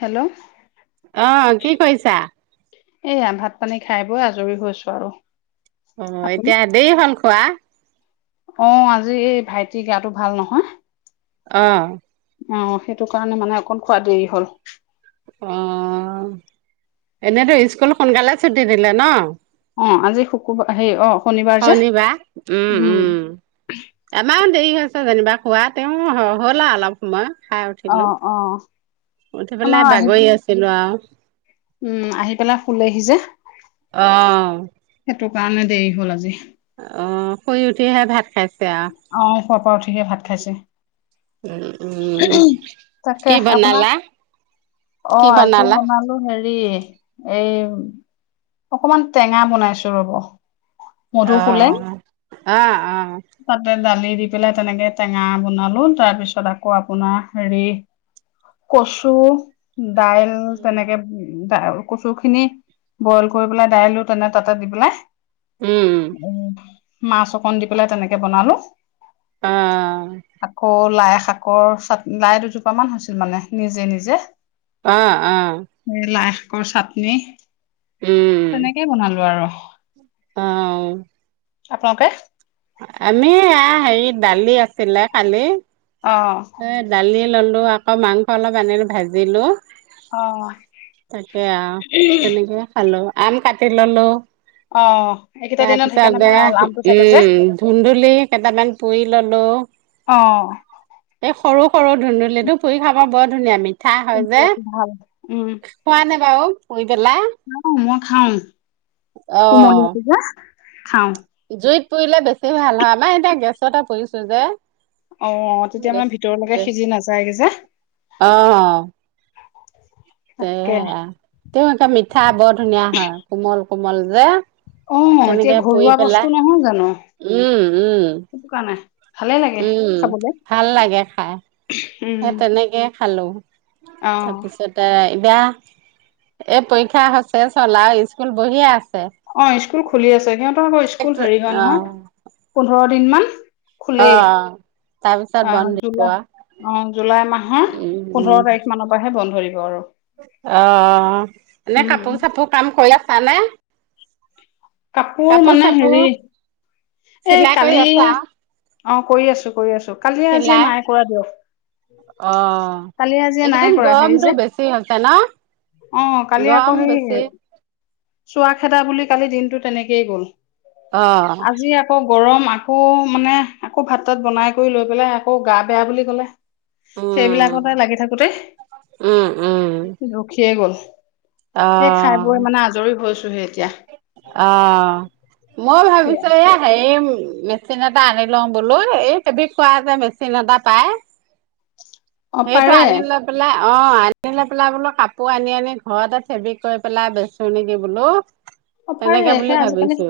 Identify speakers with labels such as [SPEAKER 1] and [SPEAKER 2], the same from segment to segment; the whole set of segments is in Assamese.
[SPEAKER 1] হেল্ল'।
[SPEAKER 2] অ' কি কৰিছা?
[SPEAKER 1] এইয়া ভাত পানী খাই বৈ আজৰি হৈছো আৰু।
[SPEAKER 2] অ'
[SPEAKER 1] আপুনি
[SPEAKER 2] এতিয়া দেৰি হ'ল খোৱা?
[SPEAKER 1] অ' আজি এই ভাইটি গাটো ভাল নহয়।
[SPEAKER 2] অ
[SPEAKER 1] অ সেইটো কাৰণে মানে অকণ খোৱা দেৰি হ'ল।
[SPEAKER 2] অ এনেইতো স্কুল সোনকালে ছুটি দিলে ন।
[SPEAKER 1] অ আজি শুকুবাৰ হেই অ শনিবাৰ যে উম।
[SPEAKER 2] আমাৰ দেৰি হৈছে যেনিবা খোৱা তেওঁ হ'ল আৰু অলপ সময় খাই উঠিলো।
[SPEAKER 1] অ' অ।
[SPEAKER 2] উঠি
[SPEAKER 1] আমাৰ
[SPEAKER 2] পেলাই
[SPEAKER 1] আহি
[SPEAKER 2] বাগৰি আছিলো আৰু।
[SPEAKER 1] উম আহি পেলাই শুলেহি যে।
[SPEAKER 2] অ।
[SPEAKER 1] সেইটো কাৰণে দেৰি হ'ল আজি।
[SPEAKER 2] অ শুই উঠিহে ভাত খাইছে আৰু।
[SPEAKER 1] অ শুৱাৰ পৰা উঠিহে ভাত খাইছে।
[SPEAKER 2] আৰু উম
[SPEAKER 1] উ
[SPEAKER 2] উম
[SPEAKER 1] হু ম
[SPEAKER 2] কি
[SPEAKER 1] তাকে আপোনাৰ।
[SPEAKER 2] বনালা
[SPEAKER 1] অ
[SPEAKER 2] কি
[SPEAKER 1] আজি
[SPEAKER 2] বনালা
[SPEAKER 1] বনালো। তোৰ হেৰি এই অকমান টেঙা বনাইছো ৰব।
[SPEAKER 2] অ
[SPEAKER 1] মধুসোলেং
[SPEAKER 2] অ অ।
[SPEAKER 1] তাতে দালি দি পেলাই তেনেকে টেঙা বনালো তাৰ পিছত আকৌ আপোনাৰ হেৰি। কচু দাইল তেনেকে উ দ। কচু খিনি বইল কৰি পেলাই দাইলো তেনে তাতে দি পেলাই।
[SPEAKER 2] উম
[SPEAKER 1] মাছ অকন দি পেলাই তেনেকে বনালো
[SPEAKER 2] অ
[SPEAKER 1] আকৌ লাই শাক। শাকৰ চাত, লাই দুজোপ মান হৈছিল মানে, নিজে নিজে।
[SPEAKER 2] অ', অ'।
[SPEAKER 1] এ লাই শাকৰ চাটনি,
[SPEAKER 2] উম
[SPEAKER 1] তেনেকেই বনালো আৰু।
[SPEAKER 2] অ'।
[SPEAKER 1] আপোনালোকে?
[SPEAKER 2] আমি এয়া হেৰি, দালি আছিলে কালি।
[SPEAKER 1] অ'।
[SPEAKER 2] এ দালি ল'লো, আকৌ মাংস অলপ আনিলো ভাজিলো।
[SPEAKER 1] অ
[SPEAKER 2] তাকে আৰু, তেনেকে খালো আম কাটি ল'লো।
[SPEAKER 1] অ এইকেইটা দিনত
[SPEAKER 2] তাৰপিছত
[SPEAKER 1] সেইকাৰণে
[SPEAKER 2] বেয়া,
[SPEAKER 1] ভাল আমটো থাকে যে
[SPEAKER 2] উম। ধুন্দুলি কেইটামান পুৰি ল'লো।
[SPEAKER 1] অ
[SPEAKER 2] এই সৰু, সৰু ধুন্দুুলিটো, পুৰি খাবা বৰ ধুনীয়া, মি মিঠা হয় যে,
[SPEAKER 1] কুমলীয়াটো ভাল
[SPEAKER 2] খোৱা নে বাৰু পুৰি পেলাই?
[SPEAKER 1] অ', মই খাওঁ,
[SPEAKER 2] অ
[SPEAKER 1] কুমলীয়াটো যে, খাওঁ।
[SPEAKER 2] জুইত পুৰিলে বেছি ভাল হয়, আমাৰ এতিয়া গেছতে পুৰিছো যে।
[SPEAKER 1] অ', তেতিয়া
[SPEAKER 2] গেছ
[SPEAKER 1] মানে ভিতৰলৈকে
[SPEAKER 2] গেছ
[SPEAKER 1] সিজি নাযায় গৈ যে।
[SPEAKER 2] অ'।
[SPEAKER 1] তাকে
[SPEAKER 2] সেয়া, তেনেকে মিঠা বৰ ধুনীয়া হয়, কোমল, কোমল যে।
[SPEAKER 1] অ এতিয়া
[SPEAKER 2] তেনেকে
[SPEAKER 1] ঘৰুৱা
[SPEAKER 2] পুৰি
[SPEAKER 1] বস্তু
[SPEAKER 2] পেলাই, উম, উম।
[SPEAKER 1] খোৱা নাই।
[SPEAKER 2] উম, ভাল লাগে খাই,
[SPEAKER 1] উম
[SPEAKER 2] সেই তেনেকেই খালো।
[SPEAKER 1] অ
[SPEAKER 2] তাৰপিছত এ এতিয়া, এই পৰীক্ষা হৈ চেছ হ'ল আৰু, স্কুল বহিয়ে আছে।
[SPEAKER 1] অ', স্কুল খুলি আছে, সিহঁতৰ আকৌ স্কুল হেৰি হয়
[SPEAKER 2] অ
[SPEAKER 1] নহয়, পোন্ধৰ দিন মান।
[SPEAKER 2] অ'। তাৰপিছত বন্ধ
[SPEAKER 1] অ',
[SPEAKER 2] দিব
[SPEAKER 1] জুলাই অ', জুলাই মাহৰ
[SPEAKER 2] উম উম
[SPEAKER 1] পোন্ধৰ তাৰিখ মানত। পৰাহে বন্ধ দিব আৰু।
[SPEAKER 2] অ', এনে
[SPEAKER 1] উম
[SPEAKER 2] কাপোৰ-চাপোৰ কাম কৰি আছা নে?
[SPEAKER 1] কাপোৰ মানে হেৰি, এই
[SPEAKER 2] চিলাই কৰি
[SPEAKER 1] কালি
[SPEAKER 2] আছা
[SPEAKER 1] অ', কৰি আছো, কৰি আছো। কালিয় আজিয়ে
[SPEAKER 2] চিলাই
[SPEAKER 1] নাই কৰা
[SPEAKER 2] অ
[SPEAKER 1] দিয়ক, কালি আজিয়ে নাই কৰা হেৰি যে
[SPEAKER 2] ফ্ৰি হৈছে ন।
[SPEAKER 1] অ', কালি আকৌ
[SPEAKER 2] গৰম
[SPEAKER 1] হেৰি
[SPEAKER 2] বেছি
[SPEAKER 1] চোৱা খেদা বুলি কালি দিনটো তেনেকেই গ'ল,
[SPEAKER 2] অ'।
[SPEAKER 1] আজি আকৌ গৰম, আকৌ মানে, আকৌ ভাত-তাত বনাই কৰি লৈ পেলাই, আকৌ গা বেয়া বুলি ক'লে।
[SPEAKER 2] উম,
[SPEAKER 1] সেইবিলাকতে লাগি থাকোতে,
[SPEAKER 2] উম, উম।
[SPEAKER 1] ৰখিয়েই গ'ল। সেই খাই বৈ
[SPEAKER 2] অ',
[SPEAKER 1] মানে, আজৰি হৈছোহে এতিয়া।
[SPEAKER 2] অ', মইও
[SPEAKER 1] সেয়া
[SPEAKER 2] ভাবিছিলো এয়া হেৰি, মেচিন এটা আনি লম বোলো, এই ফেব্ৰিক কৰা যে মেচিন এটা পাই
[SPEAKER 1] অ
[SPEAKER 2] সেইটো
[SPEAKER 1] পাৰে
[SPEAKER 2] আনি লৈ পেলাই, অ', আনিলৈ পেলাই বোলো কাপোৰ আনি আনি, ঘৰতে ফেব্ৰিক কৰি পেলাই বেচো নেকি বোলো। [inaudible]
[SPEAKER 1] অ', পাৰে,
[SPEAKER 2] বুলি
[SPEAKER 1] সেই আজিকালি,
[SPEAKER 2] ভাবিছো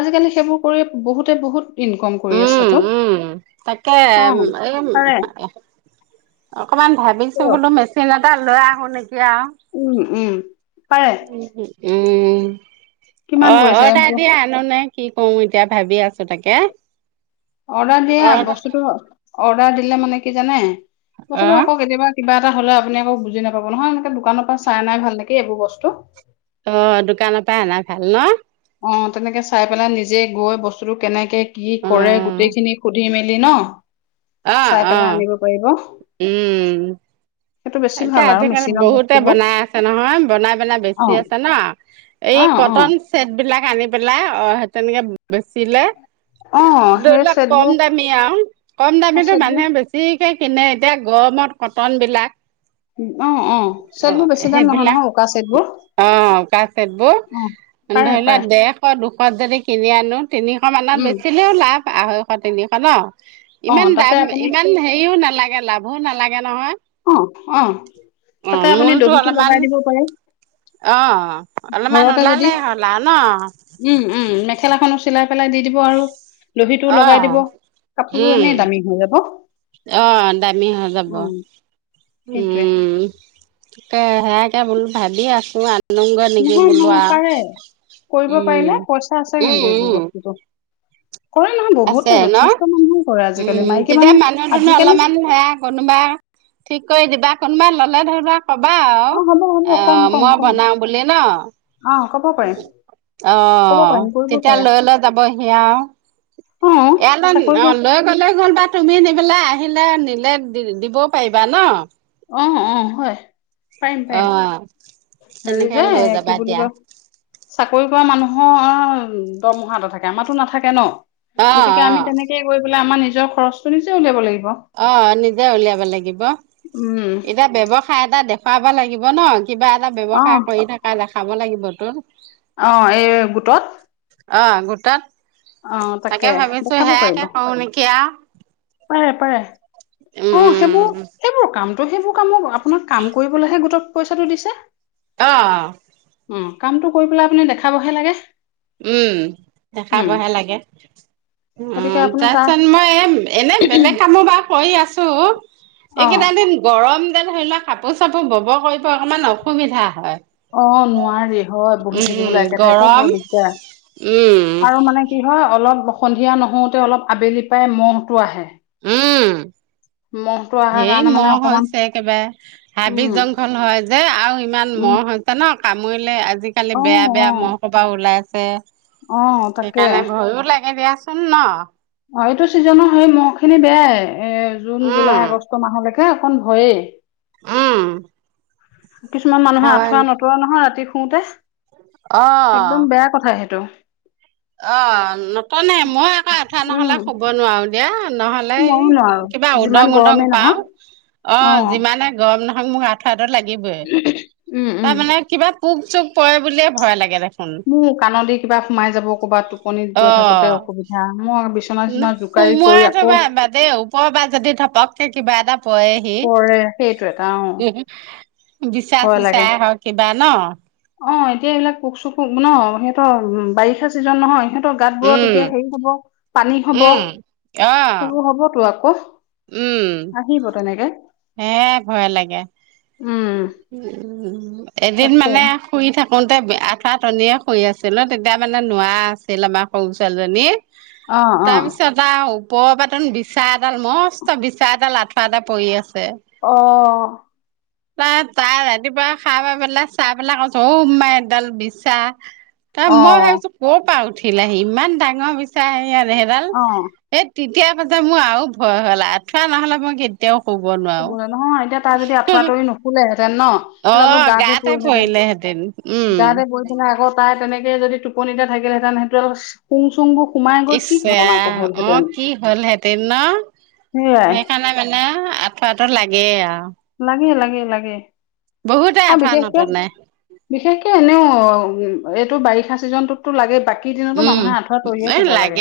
[SPEAKER 1] আজিকালি সেইবোৰ কৰি বহুতে, বহুত ইনকম কৰি
[SPEAKER 2] উম,
[SPEAKER 1] আছ তো,
[SPEAKER 2] উম। তাকে
[SPEAKER 1] অ',
[SPEAKER 2] এই
[SPEAKER 1] পাৰে।
[SPEAKER 2] অকমান ভাবিছো
[SPEAKER 1] কওক
[SPEAKER 2] বোলো, মেচিন এটা লৈ আহো নেকি আৰু।
[SPEAKER 1] উম উম পাৰে
[SPEAKER 2] উম
[SPEAKER 1] কিমান
[SPEAKER 2] অ
[SPEAKER 1] কৰিছে
[SPEAKER 2] অডাৰ দিয়া নো নে কি কৰো এতিয়া ভাবি আছো তাকে
[SPEAKER 1] অৰ্ডাৰ দিয়া
[SPEAKER 2] অ',
[SPEAKER 1] বস্তুটো অৰ্ডাৰ দিলে মানে কি জানে বস্তুটো
[SPEAKER 2] অ',
[SPEAKER 1] আকৌ কেতিয়াবা কিবা এটা হ'লে আপুনি আকৌ বুজি নাপাব নহয় এনেকে দোকানৰ পৰা চাই ভাল নেকি এইবোৰ বস্তু
[SPEAKER 2] অ দোকানৰ পাই আনা ভাল ন
[SPEAKER 1] অ তেনেকে চাই পেলাই নিজে গৈ বস্তুটো কেনেকে কি কৰে
[SPEAKER 2] অ',
[SPEAKER 1] গোটেইখিনি সুধি মেলি ন
[SPEAKER 2] অ',
[SPEAKER 1] চাই পেলাই
[SPEAKER 2] অ',
[SPEAKER 1] আনিব পাৰিব
[SPEAKER 2] উম।
[SPEAKER 1] সেইটো বেছি
[SPEAKER 2] তাকে
[SPEAKER 1] ভাল আৰু
[SPEAKER 2] আজিকালি
[SPEAKER 1] মেচিনৰ
[SPEAKER 2] বহুতে
[SPEAKER 1] বস্তুবোৰ
[SPEAKER 2] বনাই আছে নহয় বনাই বনাই
[SPEAKER 1] অ
[SPEAKER 2] বেছি আছে ন এই
[SPEAKER 1] অ অ
[SPEAKER 2] কটন চছেট বিলাক আনি পেলাই অ সে তেনেকে বেচিলে
[SPEAKER 1] অ
[SPEAKER 2] ধৰি
[SPEAKER 1] সেই
[SPEAKER 2] লক কম
[SPEAKER 1] চেটবোৰ
[SPEAKER 2] দামী আও কম
[SPEAKER 1] অ
[SPEAKER 2] দামিটো
[SPEAKER 1] চেটবোৰ
[SPEAKER 2] মানুহে বেছ বেছিকে কিনে এতিয়া গৰমত কটনবিলাক
[SPEAKER 1] অ অ
[SPEAKER 2] অ
[SPEAKER 1] চেটবোৰ বেছি দাম নহয়
[SPEAKER 2] সেইবিলাক
[SPEAKER 1] নহয় উকা চেটবোৰ
[SPEAKER 2] অ কাচেতবোৰ
[SPEAKER 1] অ পাৰে
[SPEAKER 2] ধৰি লোৱা
[SPEAKER 1] পাৰে
[SPEAKER 2] দেৰশ দুশ যদি কিনি আনো তিনিশ মানত
[SPEAKER 1] উম
[SPEAKER 2] বেচিলেও লাভ আঢ়ৈশ তিনিশ ন
[SPEAKER 1] অ
[SPEAKER 2] ইমান
[SPEAKER 1] তাতে
[SPEAKER 2] দাম
[SPEAKER 1] আপুনি
[SPEAKER 2] ইমান হেৰিও নালাগে লাভো নালাগে নহয়
[SPEAKER 1] অ অ
[SPEAKER 2] অ
[SPEAKER 1] তাতে আপুনি
[SPEAKER 2] মূলটো
[SPEAKER 1] দবিটো
[SPEAKER 2] অলপমান
[SPEAKER 1] লগাই দিব পাৰে
[SPEAKER 2] অ অলপমান
[SPEAKER 1] ঘৰতে যদি
[SPEAKER 2] ওলালে হ'লা আও ন
[SPEAKER 1] উম উম মেখেলাখনো চিলাই পেলাই দি দিব আৰু লভিটো
[SPEAKER 2] অ
[SPEAKER 1] লগাই দিব কাপোৰযোৰ
[SPEAKER 2] উম
[SPEAKER 1] এনেই দামী হৈ যাব
[SPEAKER 2] অ দামী হৈ যাব
[SPEAKER 1] উম সেইটোৱে
[SPEAKER 2] উম তাকে সেয়াকে বোল ভাবি আছো আনুগে নেকি
[SPEAKER 1] নহয় নহয়
[SPEAKER 2] বোলোৱা
[SPEAKER 1] পাৰে কৰিব
[SPEAKER 2] উম
[SPEAKER 1] পাৰিলে পইচা আছে
[SPEAKER 2] উম
[SPEAKER 1] কিন্তু
[SPEAKER 2] উম
[SPEAKER 1] এইবোৰ বস্তুটো কৰে নহয় [unintelligible]
[SPEAKER 2] আছে ন
[SPEAKER 1] যথেষ্ট মানুহে কৰে আজিকালি
[SPEAKER 2] উম
[SPEAKER 1] মাইকী
[SPEAKER 2] তেতিয়া মানুহ দুনহ
[SPEAKER 1] আজিকালি
[SPEAKER 2] অলপমান সেয়া কোনোবা ঠিক কৰি দিবা কোনোবা ললে ধৰিলোৱা কবা আও
[SPEAKER 1] অ হ'ব হ'ব
[SPEAKER 2] অ
[SPEAKER 1] কম কম
[SPEAKER 2] মই
[SPEAKER 1] কম
[SPEAKER 2] বনাও বুলি ন
[SPEAKER 1] অ ক'ব পাৰিম
[SPEAKER 2] অ
[SPEAKER 1] ক'ব পাৰিম কৰিব
[SPEAKER 2] তেতিয়া
[SPEAKER 1] পাৰা
[SPEAKER 2] লৈ লৈ যাব সিয়ি আও
[SPEAKER 1] অ
[SPEAKER 2] এয়ালন
[SPEAKER 1] চাকৰি
[SPEAKER 2] অ
[SPEAKER 1] কৰা,
[SPEAKER 2] লৈ গ'লে হ'ল বা তুমি নিবেলাই আহিলে নিলে দি দিব পাৰিবা ন
[SPEAKER 1] আহ আহ হয় পাৰিম
[SPEAKER 2] অ
[SPEAKER 1] পাৰিম হাৰি
[SPEAKER 2] তেনেকে
[SPEAKER 1] যে
[SPEAKER 2] লৈ যাবা
[SPEAKER 1] কি বুলি
[SPEAKER 2] দিয়া
[SPEAKER 1] ক চাকৰি কৰা মানুহৰ দৰমহা এটা থাকে আমাৰো নাথাকে ন
[SPEAKER 2] অ
[SPEAKER 1] গতিকে আমি তেনেকে গৈ পেলাই আমাৰ নিজৰ খৰচটো নিজে উলিয়াব লাগিব
[SPEAKER 2] অ নিজে উলিয়াব লাগিব
[SPEAKER 1] উম
[SPEAKER 2] এতিয়া ব্যৱসায় এটা দেখুৱাব লাগিব ন! কিবা এটা
[SPEAKER 1] অ
[SPEAKER 2] ব্যৱসায় কৰি থাক কা দেখাব লাগিব তোৰ
[SPEAKER 1] অ, এই গোটত
[SPEAKER 2] অ গোটত,
[SPEAKER 1] অ
[SPEAKER 2] তাকে ভাবিছোঁ
[SPEAKER 1] দেখাব
[SPEAKER 2] সেয়াকে
[SPEAKER 1] পাৰিব
[SPEAKER 2] কওঁ নেকি সেয়া
[SPEAKER 1] পাৰে, পাৰে। অ সেইবোৰ,
[SPEAKER 2] উম
[SPEAKER 1] সেইবোৰ কাম ত' সেইবোৰ কামক আপোনাক কাম কৰিবলৈহে গোটত পইচাটো দিছে।
[SPEAKER 2] অ
[SPEAKER 1] উম, কামটো কৰি পেলাই আপুনি দেখাবহে লাগে।
[SPEAKER 2] উম,
[SPEAKER 1] উম
[SPEAKER 2] দেখাবহে লাগে।
[SPEAKER 1] গতিকে
[SPEAKER 2] উম,
[SPEAKER 1] আপুনি
[SPEAKER 2] তাৰ পিছত মই এ এনে বেলেগ কামো বাৰু কৰি আছোঁ।
[SPEAKER 1] অ
[SPEAKER 2] এইকেইটা দিন গৰম যেন ধৰি লোৱা কাপোৰ-চাপোৰ বব কৰিব অকমান অসুবিধা হয়।
[SPEAKER 1] অঁ, নোৱাৰি হয়, বহি
[SPEAKER 2] উম
[SPEAKER 1] থাকিবলৈ একে ঠাইতে
[SPEAKER 2] গৰম
[SPEAKER 1] বৰ দিগদাৰ
[SPEAKER 2] উম
[SPEAKER 1] আৰু মানে- কি হয়! অলপ সন্ধিয়া নহওঁতে অলপ আবেলি পাই মহটো আহে।
[SPEAKER 2] উম,
[SPEAKER 1] মহটো অহাৰ
[SPEAKER 2] ধেই
[SPEAKER 1] কাৰণে মানে
[SPEAKER 2] মহ
[SPEAKER 1] অকমান
[SPEAKER 2] হৈছে একেবাৰে। হাবি
[SPEAKER 1] উম
[SPEAKER 2] জংঘল হয় যে, আৰু ইমান
[SPEAKER 1] উম
[SPEAKER 2] মহ হয়- ছে ন! কামুৰিলে আজিকালি
[SPEAKER 1] অ
[SPEAKER 2] বেয়া বেয়া মহ
[SPEAKER 1] অ
[SPEAKER 2] সোপা ওলাইছে।
[SPEAKER 1] অ তাকে
[SPEAKER 2] সেইকাৰণে ভয়ো লাগে দিয়াচোন ন!
[SPEAKER 1] অঁ, এইটো ছিজনৰ সেই মহখিনি বেয়াই। এ জুন, জুলাই,
[SPEAKER 2] উম
[SPEAKER 1] আগষ্ট মাহলৈকে অকণ ভয়েই।
[SPEAKER 2] উম।
[SPEAKER 1] কিছুমান মানুহে
[SPEAKER 2] হয়
[SPEAKER 1] আঁঠুৱা নতোৰে নহয় ৰাতি শুওতে।
[SPEAKER 2] অ
[SPEAKER 1] একদম বেয়া কথা সেইটো।
[SPEAKER 2] অঁ, নতনে। মই আকৌ আঠোৱা নহ'লে
[SPEAKER 1] উম
[SPEAKER 2] শুব নোৱাৰো দিয়া, নহ'লে
[SPEAKER 1] ময়ো
[SPEAKER 2] ই-
[SPEAKER 1] নোৱাৰো
[SPEAKER 2] কিবা
[SPEAKER 1] যিমান
[SPEAKER 2] উদং উদং
[SPEAKER 1] গৰমেই
[SPEAKER 2] পাওঁ।
[SPEAKER 1] নহওক অ
[SPEAKER 2] অঁ, যিমানে গৰম নহক মোক ৰাতি- চাদৰ লাগিবই।
[SPEAKER 1] উম উম
[SPEAKER 2] তাৰমানে, কিবা পোক-চোক পৰে বুলিয়ে ভয় লাগে দেখোন।
[SPEAKER 1] উম, কাণদিগি- কিবা সোমাই যাব ক'ৰবাত, টোপনিত
[SPEAKER 2] অ
[SPEAKER 1] গৈ থাকোতে অসুবিধা, মই বিচনা-চিচনা জোকাৰি গৈ আকৌ-
[SPEAKER 2] এ ওপৰৰপৰা যদি ধপককে কিবা এটা পৰে।
[SPEAKER 1] পৰে, সেইটো এটা, অঁ।
[SPEAKER 2] বিচা-চিচাই হক কিবা ন!
[SPEAKER 1] অঁ, এতিয়া এইবিলাক পোক-চোক হ'ব ন, সিহঁতৰ বাৰিষা চিজন নহয়, সিহঁত- সিহঁতৰ গাতবোৰত
[SPEAKER 2] উম
[SPEAKER 1] এতিয়া হেৰি হ'ব, পানী হ'ব।
[SPEAKER 2] উম অ
[SPEAKER 1] সেইবোৰ হ'বতো আকৌ।
[SPEAKER 2] উম।
[SPEAKER 1] আহিব তেনেকে।
[SPEAKER 2] হে ভয়ে লাগে।
[SPEAKER 1] উম।
[SPEAKER 2] এদিন
[SPEAKER 1] তাকে
[SPEAKER 2] মানে- শুই থাকোঁতে আঠোৱা টনীয়ে শুই আছিল, তেতিয়া মানে নোৱাৰা আছিল আমাৰ সৰু ছোৱালীজনী।
[SPEAKER 1] অ
[SPEAKER 2] তাৰ
[SPEAKER 1] অ
[SPEAKER 2] পিছত- তাৰ ওপৰৰ পাতোন বিচা এডাল, মস্ত বিচা এডাল আঠুৱাতে এটা পৰি আছে।
[SPEAKER 1] অঁ।
[SPEAKER 2] তা তাই ৰাতিপুৱা সাৰ পাই পেলাই চাই পেলাই কৈছে, অওঁ মা এইডাল বিচা। তা
[SPEAKER 1] অ
[SPEAKER 2] মই ভাবিছোঁ ক'ৰপৰা উঠিল আহি ইমান ডাঙৰ বিচা সেয়া এইডাল।
[SPEAKER 1] অ
[SPEAKER 2] এই তেতিয়াৰ পৰাটো মোৰ আৰু ভয় হ'ল, আঠুৱা নহ'লে মই কেতিয়াও শুব নোৱাৰোঁ।
[SPEAKER 1] শুবলৈ নহয়, এতিয়া তাই যদি আঠুৱা তৰি নু- শুলেহেঁতেন ন,
[SPEAKER 2] অ
[SPEAKER 1] সিডালটো গাতে পৰিলহেঁতেন।
[SPEAKER 2] পৰিলেহেঁতেন উম
[SPEAKER 1] গাতে পৰি- নাই আকৌ তাই তেনেকে যদি টোপনিতে থাকিলেহেঁতেন, সেইটো- শুং-চুংবোৰ সোমাই গৈ কি
[SPEAKER 2] ইচ্ছা
[SPEAKER 1] ঘটনা ক
[SPEAKER 2] অ
[SPEAKER 1] হলহেঁতেন,
[SPEAKER 2] কি হ'লহেঁতেন ন
[SPEAKER 1] সেয়াই।
[SPEAKER 2] সেইকাৰণে আঠুৱা এটা লাগেই আৰু।
[SPEAKER 1] লাগে, লাগে, লাগে
[SPEAKER 2] বহুতে
[SPEAKER 1] আৰু
[SPEAKER 2] আঁঠুৱা
[SPEAKER 1] বিশেষকে-
[SPEAKER 2] নটনে
[SPEAKER 1] বিশেষকে এনেও অঁ উ এইটো বাৰিষা চিজনটোত- টো লাগেই, বাকী দিনতো
[SPEAKER 2] উম
[SPEAKER 1] মানুহে আঠুৱা তৰিয়ে
[SPEAKER 2] এ
[SPEAKER 1] শুব লাগে,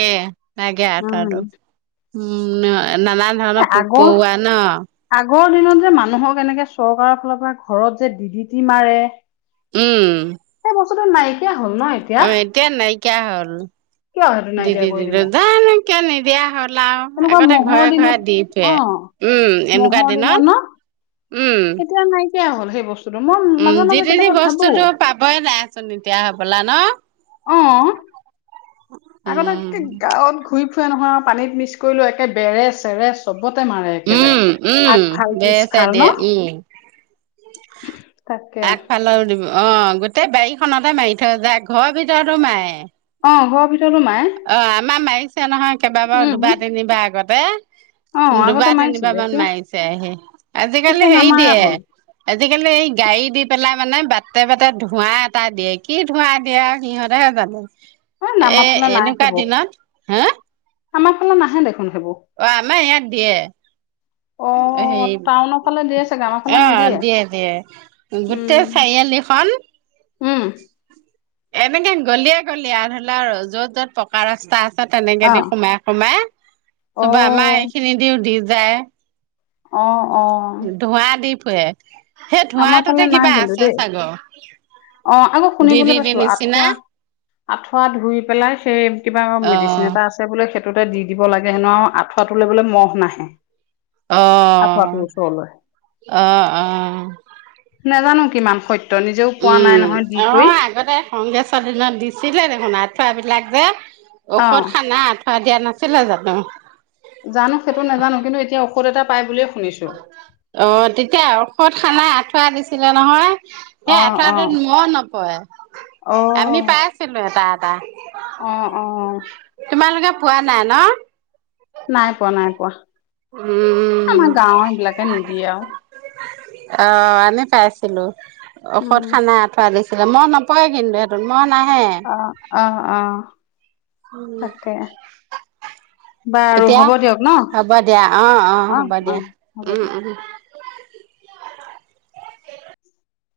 [SPEAKER 2] লাগে
[SPEAKER 1] উম।
[SPEAKER 2] আঁঠুৱাটো উম, এ নানান
[SPEAKER 1] এ
[SPEAKER 2] ধৰণৰ
[SPEAKER 1] আগৰ
[SPEAKER 2] পোক-পৰুৱা ন।
[SPEAKER 1] আগৰ দিনত যে মানুহক এনেকে চৰকাৰৰ ফালৰ পৰা ঘৰত যে ডি ডি টি মাৰে।
[SPEAKER 2] উম।
[SPEAKER 1] সেই বস্তুটো নাই- কিয়া হ'ল ন [unintelligible] এতি
[SPEAKER 2] অ' এতিয়া নাইকিয়া হ'ল।
[SPEAKER 1] কিয় সেইটো
[SPEAKER 2] দি
[SPEAKER 1] নাইকিয়া
[SPEAKER 2] দি [unintelligible]
[SPEAKER 1] কৰি
[SPEAKER 2] টি
[SPEAKER 1] দিলে
[SPEAKER 2] জানো কিয় নিদিয়া হ'ল আৰু
[SPEAKER 1] তেনেকুৱা
[SPEAKER 2] আগতে
[SPEAKER 1] মহৰ
[SPEAKER 2] ঘৰে ঘৰে
[SPEAKER 1] দিনত
[SPEAKER 2] দি ফুৰে।
[SPEAKER 1] অ
[SPEAKER 2] উম, এনেকুৱা
[SPEAKER 1] মহৰ
[SPEAKER 2] দিনত,
[SPEAKER 1] ন
[SPEAKER 2] উম।
[SPEAKER 1] এতিয়া নাইকিয়া হ'ল সেই বস্তুটো, মই মাজে মাজে কেতিয়াবা ভাবো।
[SPEAKER 2] খবৰে নাই চোন এতিয়া হ'বলা ন?
[SPEAKER 1] অ'।
[SPEAKER 2] [unintelligible]
[SPEAKER 1] আগতে একে
[SPEAKER 2] উম
[SPEAKER 1] গাঁৱত ঘূৰি ফুৰে নহয়, পানীত মিক্স কৰিলো একে বেৰে-চেৰে চবতে মাৰে একেবাৰে,
[SPEAKER 2] উম উম
[SPEAKER 1] আগফাল,
[SPEAKER 2] বেছে
[SPEAKER 1] পিছফাল
[SPEAKER 2] দিয়ে
[SPEAKER 1] ন?
[SPEAKER 2] উম
[SPEAKER 1] তাকে
[SPEAKER 2] আগফালৰ দিব অ' গোটেই বাৰীখনতে মাৰি থৈ যায়, ঘৰৰ ভিতৰতো মাৰে।
[SPEAKER 1] অ' ঘৰৰ ভিতৰতো মাৰে।
[SPEAKER 2] অ' আমাৰ মাৰিছে নহয়, কেইবাবাৰো
[SPEAKER 1] উম
[SPEAKER 2] দুবাৰ তিনিবাৰ
[SPEAKER 1] অ
[SPEAKER 2] আগতে।
[SPEAKER 1] আগতে
[SPEAKER 2] দুবাৰ - তিনিবাৰ
[SPEAKER 1] মাৰিছিলে
[SPEAKER 2] মান
[SPEAKER 1] এতিয়া
[SPEAKER 2] মাৰিছে হে, আহি
[SPEAKER 1] এতিয়া
[SPEAKER 2] আজিকালি হেৰি
[SPEAKER 1] নামাৰা
[SPEAKER 2] দিয়ে
[SPEAKER 1] হ'ল
[SPEAKER 2] আজিকালি এই গাড়ী দি পেলাই মানে বাটে -বাটে ধোৱা এটা দিয়ে, কি ধুৱা দিয়ে [unintelligible] আৰু সিহঁতেহে জানে।
[SPEAKER 1] হয়
[SPEAKER 2] এ
[SPEAKER 1] আমাৰ ফালে নাহে
[SPEAKER 2] এনেকুৱা
[SPEAKER 1] সেইবোৰ।
[SPEAKER 2] দিনত হা
[SPEAKER 1] আমাৰ ফালে নাহে দেখোন সেইবোৰ।
[SPEAKER 2] অ' আমাৰ ইয়াক
[SPEAKER 1] অ
[SPEAKER 2] দিয়ে, এ'
[SPEAKER 1] টাউনৰ ফালে দিয়ে চাগে আমাৰ ফালে
[SPEAKER 2] হেৰি। অ'
[SPEAKER 1] নিদিয়ে
[SPEAKER 2] দিয়ে দিয়ে গোটেই
[SPEAKER 1] উম
[SPEAKER 2] চাৰিআলিখন।
[SPEAKER 1] উম।
[SPEAKER 2] এনেকে গলিয়ে, গলিয়ে আৰু ধৰি ল', য'ত -য'ত পকা ৰাস্তা আছে তা [unintelligible] তেনেকে
[SPEAKER 1] অ
[SPEAKER 2] দি সোমাই সোমাই, চবৰ আমাৰ
[SPEAKER 1] অ
[SPEAKER 2] এই খিনি দিও দি যায়।
[SPEAKER 1] অ', অ',
[SPEAKER 2] ধোঁৱা দি ফুৰে, সেই
[SPEAKER 1] আমাৰ ফালে
[SPEAKER 2] ধোঁৱাটোতে
[SPEAKER 1] নাই
[SPEAKER 2] কিবা
[SPEAKER 1] কিন্তু
[SPEAKER 2] আছে
[SPEAKER 1] দেই।
[SPEAKER 2] চাগৈ।
[SPEAKER 1] অ' আকৌ
[SPEAKER 2] দি দি
[SPEAKER 1] শুনিবলৈ
[SPEAKER 2] দি
[SPEAKER 1] পাইছো
[SPEAKER 2] নিচিনা
[SPEAKER 1] আঁঠুৱা আঁঠুৱা ধুই পেলাই, সেই কিবা
[SPEAKER 2] অ
[SPEAKER 1] মেডিচিন এটা আছে বোলে সেইটোতে দি দিব লাগে হেনো আৰু আঁঠুৱা তুলৈ [unintelligible] বোলে ম'হ নাহে। আঁঠুৱাটোৰ
[SPEAKER 2] অহ',
[SPEAKER 1] ওচৰলৈ।
[SPEAKER 2] অহ', অহ'।
[SPEAKER 1] নাজানো কিমান সত্য নিজেও পোৱা নাই
[SPEAKER 2] উম,
[SPEAKER 1] নহয় দি কৰি।
[SPEAKER 2] অ' আগতে কংগ্ৰেছৰ দিনত দিছিলে দেখোন আঁঠুৱা বিলাক যে।
[SPEAKER 1] অ',
[SPEAKER 2] ঔষধ সানা আঁঠুৱা দিয়া নাছিলে জানো?
[SPEAKER 1] জানো, সেইটো নাজানো কিন্তু এতিয়া ঔষধ এটা পাই বুলিয়ে শুনিছো।
[SPEAKER 2] অ' তেতিয়া ঔষধ সানা আঁঠুৱা দিছিলে নহয়। সেই
[SPEAKER 1] অ',
[SPEAKER 2] আঁঠুৱাটোত
[SPEAKER 1] অ',
[SPEAKER 2] ম'হ নপৰে, আমি
[SPEAKER 1] অ',
[SPEAKER 2] পাইছিলো এটা এটা।
[SPEAKER 1] অ', অহ'।
[SPEAKER 2] তোমালোকে পোৱা নাই ন?
[SPEAKER 1] নাই পোৱা, নাই পোৱা।
[SPEAKER 2] উম
[SPEAKER 1] আমাৰ গাঁওৰ সেইবিলাকে নিদিয়ে আৰু।
[SPEAKER 2] অ' আমি পাইছিলো, ঔষধ
[SPEAKER 1] উম,
[SPEAKER 2] সানা আ আঁঠুৱা আনিছে, মই নপৰে কিন্তু সেইটোত মই নাহে।
[SPEAKER 1] অ', অ', অ'।
[SPEAKER 2] উম।
[SPEAKER 1] তাকে বাৰু
[SPEAKER 2] এতিয়া
[SPEAKER 1] হ'ব দিয়ক ন।
[SPEAKER 2] হ'ব দিয়া, অ', অ' হ'ব
[SPEAKER 1] অ
[SPEAKER 2] দিয়া।
[SPEAKER 1] হ'ব দে
[SPEAKER 2] উম, উম।